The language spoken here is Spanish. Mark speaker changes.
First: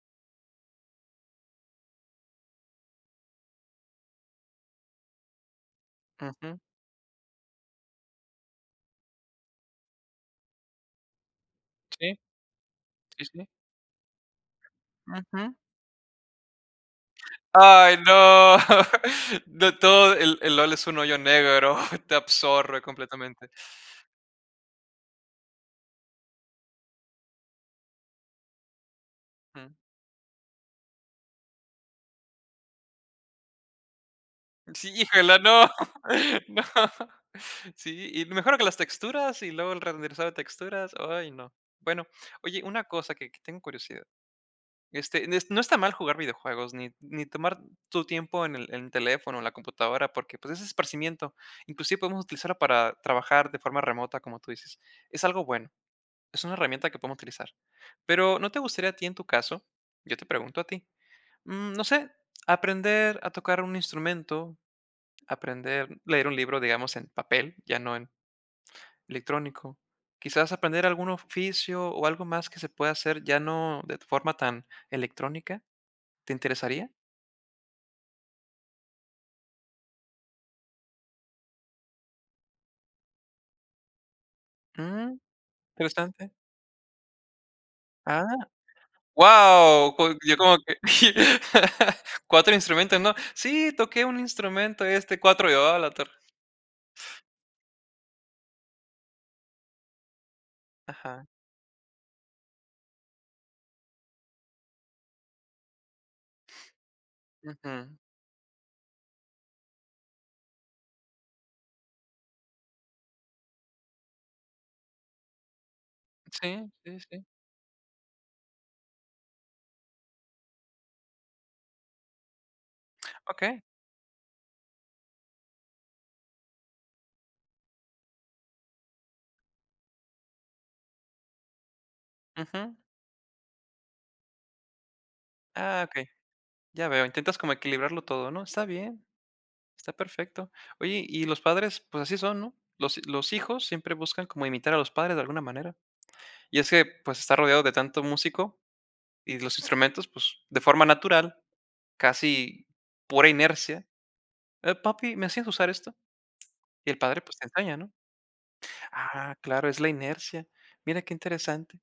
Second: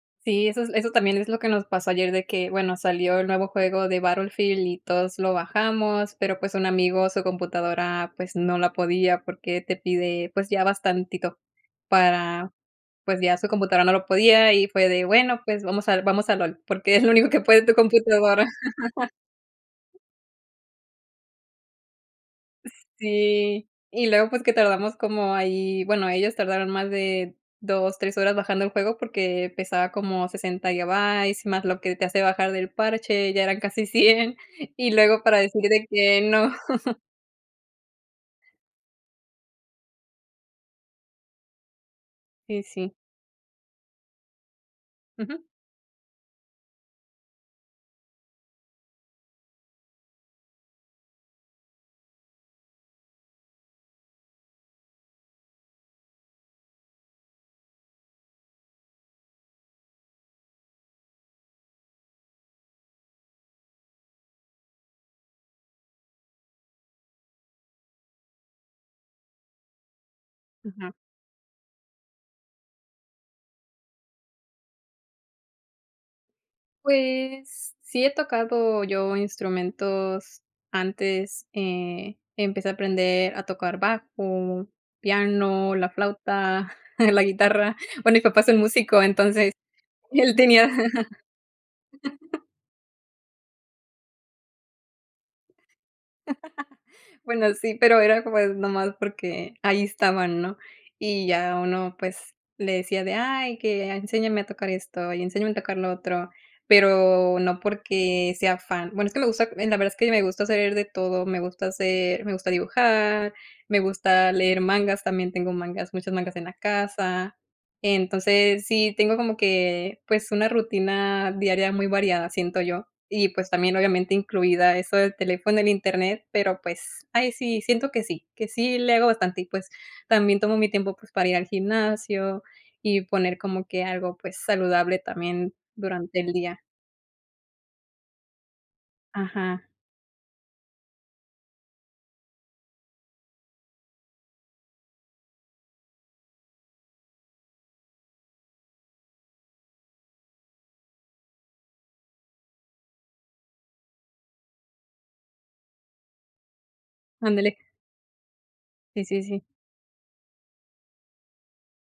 Speaker 1: Sí, esos eso también, es lo que nos pasó ayer de que, bueno, salió el nuevo juego de Battlefield, y todos lo bajamos. Pero, pues,
Speaker 2: Ujú.
Speaker 1: un amigo, su computadora, pues, no la podía porque te pide, pues, ya bastantito,
Speaker 2: Sí.
Speaker 1: para pues,
Speaker 2: Y,
Speaker 1: ya su
Speaker 2: sí
Speaker 1: computadora no lo podía. Y fue de, bueno,
Speaker 2: Ujú.
Speaker 1: pues, vamos al vamos a LOL, porque es lo único que puede tu
Speaker 2: ¡Ay
Speaker 1: computadora.
Speaker 2: no! De todo, el el LOL es un hoyo negro, te
Speaker 1: S
Speaker 2: absorbe completamente.
Speaker 1: sí, y luego, pues, que tardamos como ahí bueno, ellos tardaron más de 2, 3 horas bajando el juego, porque,
Speaker 2: Mm.
Speaker 1: pesaba como 60 gigabytes, más lo que te hace bajar del parche, ya eran casi 100,
Speaker 2: Sí,
Speaker 1: y luego para
Speaker 2: híjole,
Speaker 1: decir
Speaker 2: no,
Speaker 1: de que no.
Speaker 2: no Sí, y mejor que las texturas, y luego el renderizado de texturas. Ay, no. Bueno,
Speaker 1: Y
Speaker 2: oye, una
Speaker 1: sí.
Speaker 2: cosa que que tengo curiosidad. Este, en
Speaker 1: Ujú.
Speaker 2: es no está mal jugar videojuegos, ni ni tomar tu tiempo, en el en el teléfono o la computadora, porque, pues, es esparcimiento. Inclusive, podemos utilizarlo para trabajar de forma remota, como tú dices. Es algo bueno. Es una herramienta que podemos utilizar. Pero, ¿no te gustaría a ti en tu caso? Yo te pregunto a ti, mm, no sé, ¿aprender a tocar un instrumento, aprender leer un libro, digamos, en papel?, ya no en electrónico. ¿Quizás aprender
Speaker 1: Ujú.
Speaker 2: algún oficio, o, algo más que se pueda hacer, ya no de forma tan electrónica? ¿Te interesaría?
Speaker 1: Pues, sí he tocado yo instrumentos antes. Eh, empecé a aprender a tocar bajo,
Speaker 2: Mm.
Speaker 1: piano, la
Speaker 2: Interesante.
Speaker 1: flauta la guitarra. Bueno, mi
Speaker 2: Ah,
Speaker 1: papá es el músico, entonces
Speaker 2: ¡guau! Co
Speaker 1: y
Speaker 2: yo
Speaker 1: él
Speaker 2: como
Speaker 1: tenía
Speaker 2: que, 4 instrumentos, ¿no? Sí, toqué un instrumento, y este, 4, ah, a la torre.
Speaker 1: Bueno, sí, pero era, pues, nomás porque ahí estaban, ¿no?
Speaker 2: Ajá.
Speaker 1: Y ya uno, pues, le decía de: "Ay, que enséñame a tocar esto, y enséñame a tocar lo otro", pero no
Speaker 2: Ujú.
Speaker 1: porque, sea fan. Bueno, es que me gusta en la verdad es que me gusta saber de todo. Me gusta hacer me gusta dibujar, me gusta leer mangas, también tengo mangas, muchos mangas en la
Speaker 2: Sí, sí, sí.
Speaker 1: casa. Entonces, sí tengo como que, pues, una rutina diaria muy variada, siento yo, y, pues,
Speaker 2: Okey.
Speaker 1: también, obviamente, incluida eso del teléfono, el Internet, pero, pues, ahí sí, siento que sí, que sí le hago bastante y, pues, también tomo mi tiempo, pues, para ir al gimnasio
Speaker 2: Ujú.
Speaker 1: y poner como que algo, pues, saludable también
Speaker 2: Ah, okey.
Speaker 1: durante el día.
Speaker 2: Ya veo, intentas como equilibrarlo todo, ¿no? Está bien,
Speaker 1: Ajá.
Speaker 2: está perfecto. Oye, y los padres, pues así son, ¿no? Los los hijos siempre buscan cómo imitar a los padres de alguna manera, y es que, pues, estar rodeado de tanto músico, y los instrumentos, pues, de forma natural, casi pura inercia. Eh, "papi, ¿me enseñas a usar esto?". Y el padre, pues, te
Speaker 1: Ándele.
Speaker 2: enseña, ¿no?
Speaker 1: Sí, sí,
Speaker 2: Ah,
Speaker 1: sí.
Speaker 2: claro, es la inercia. Mira qué interesante.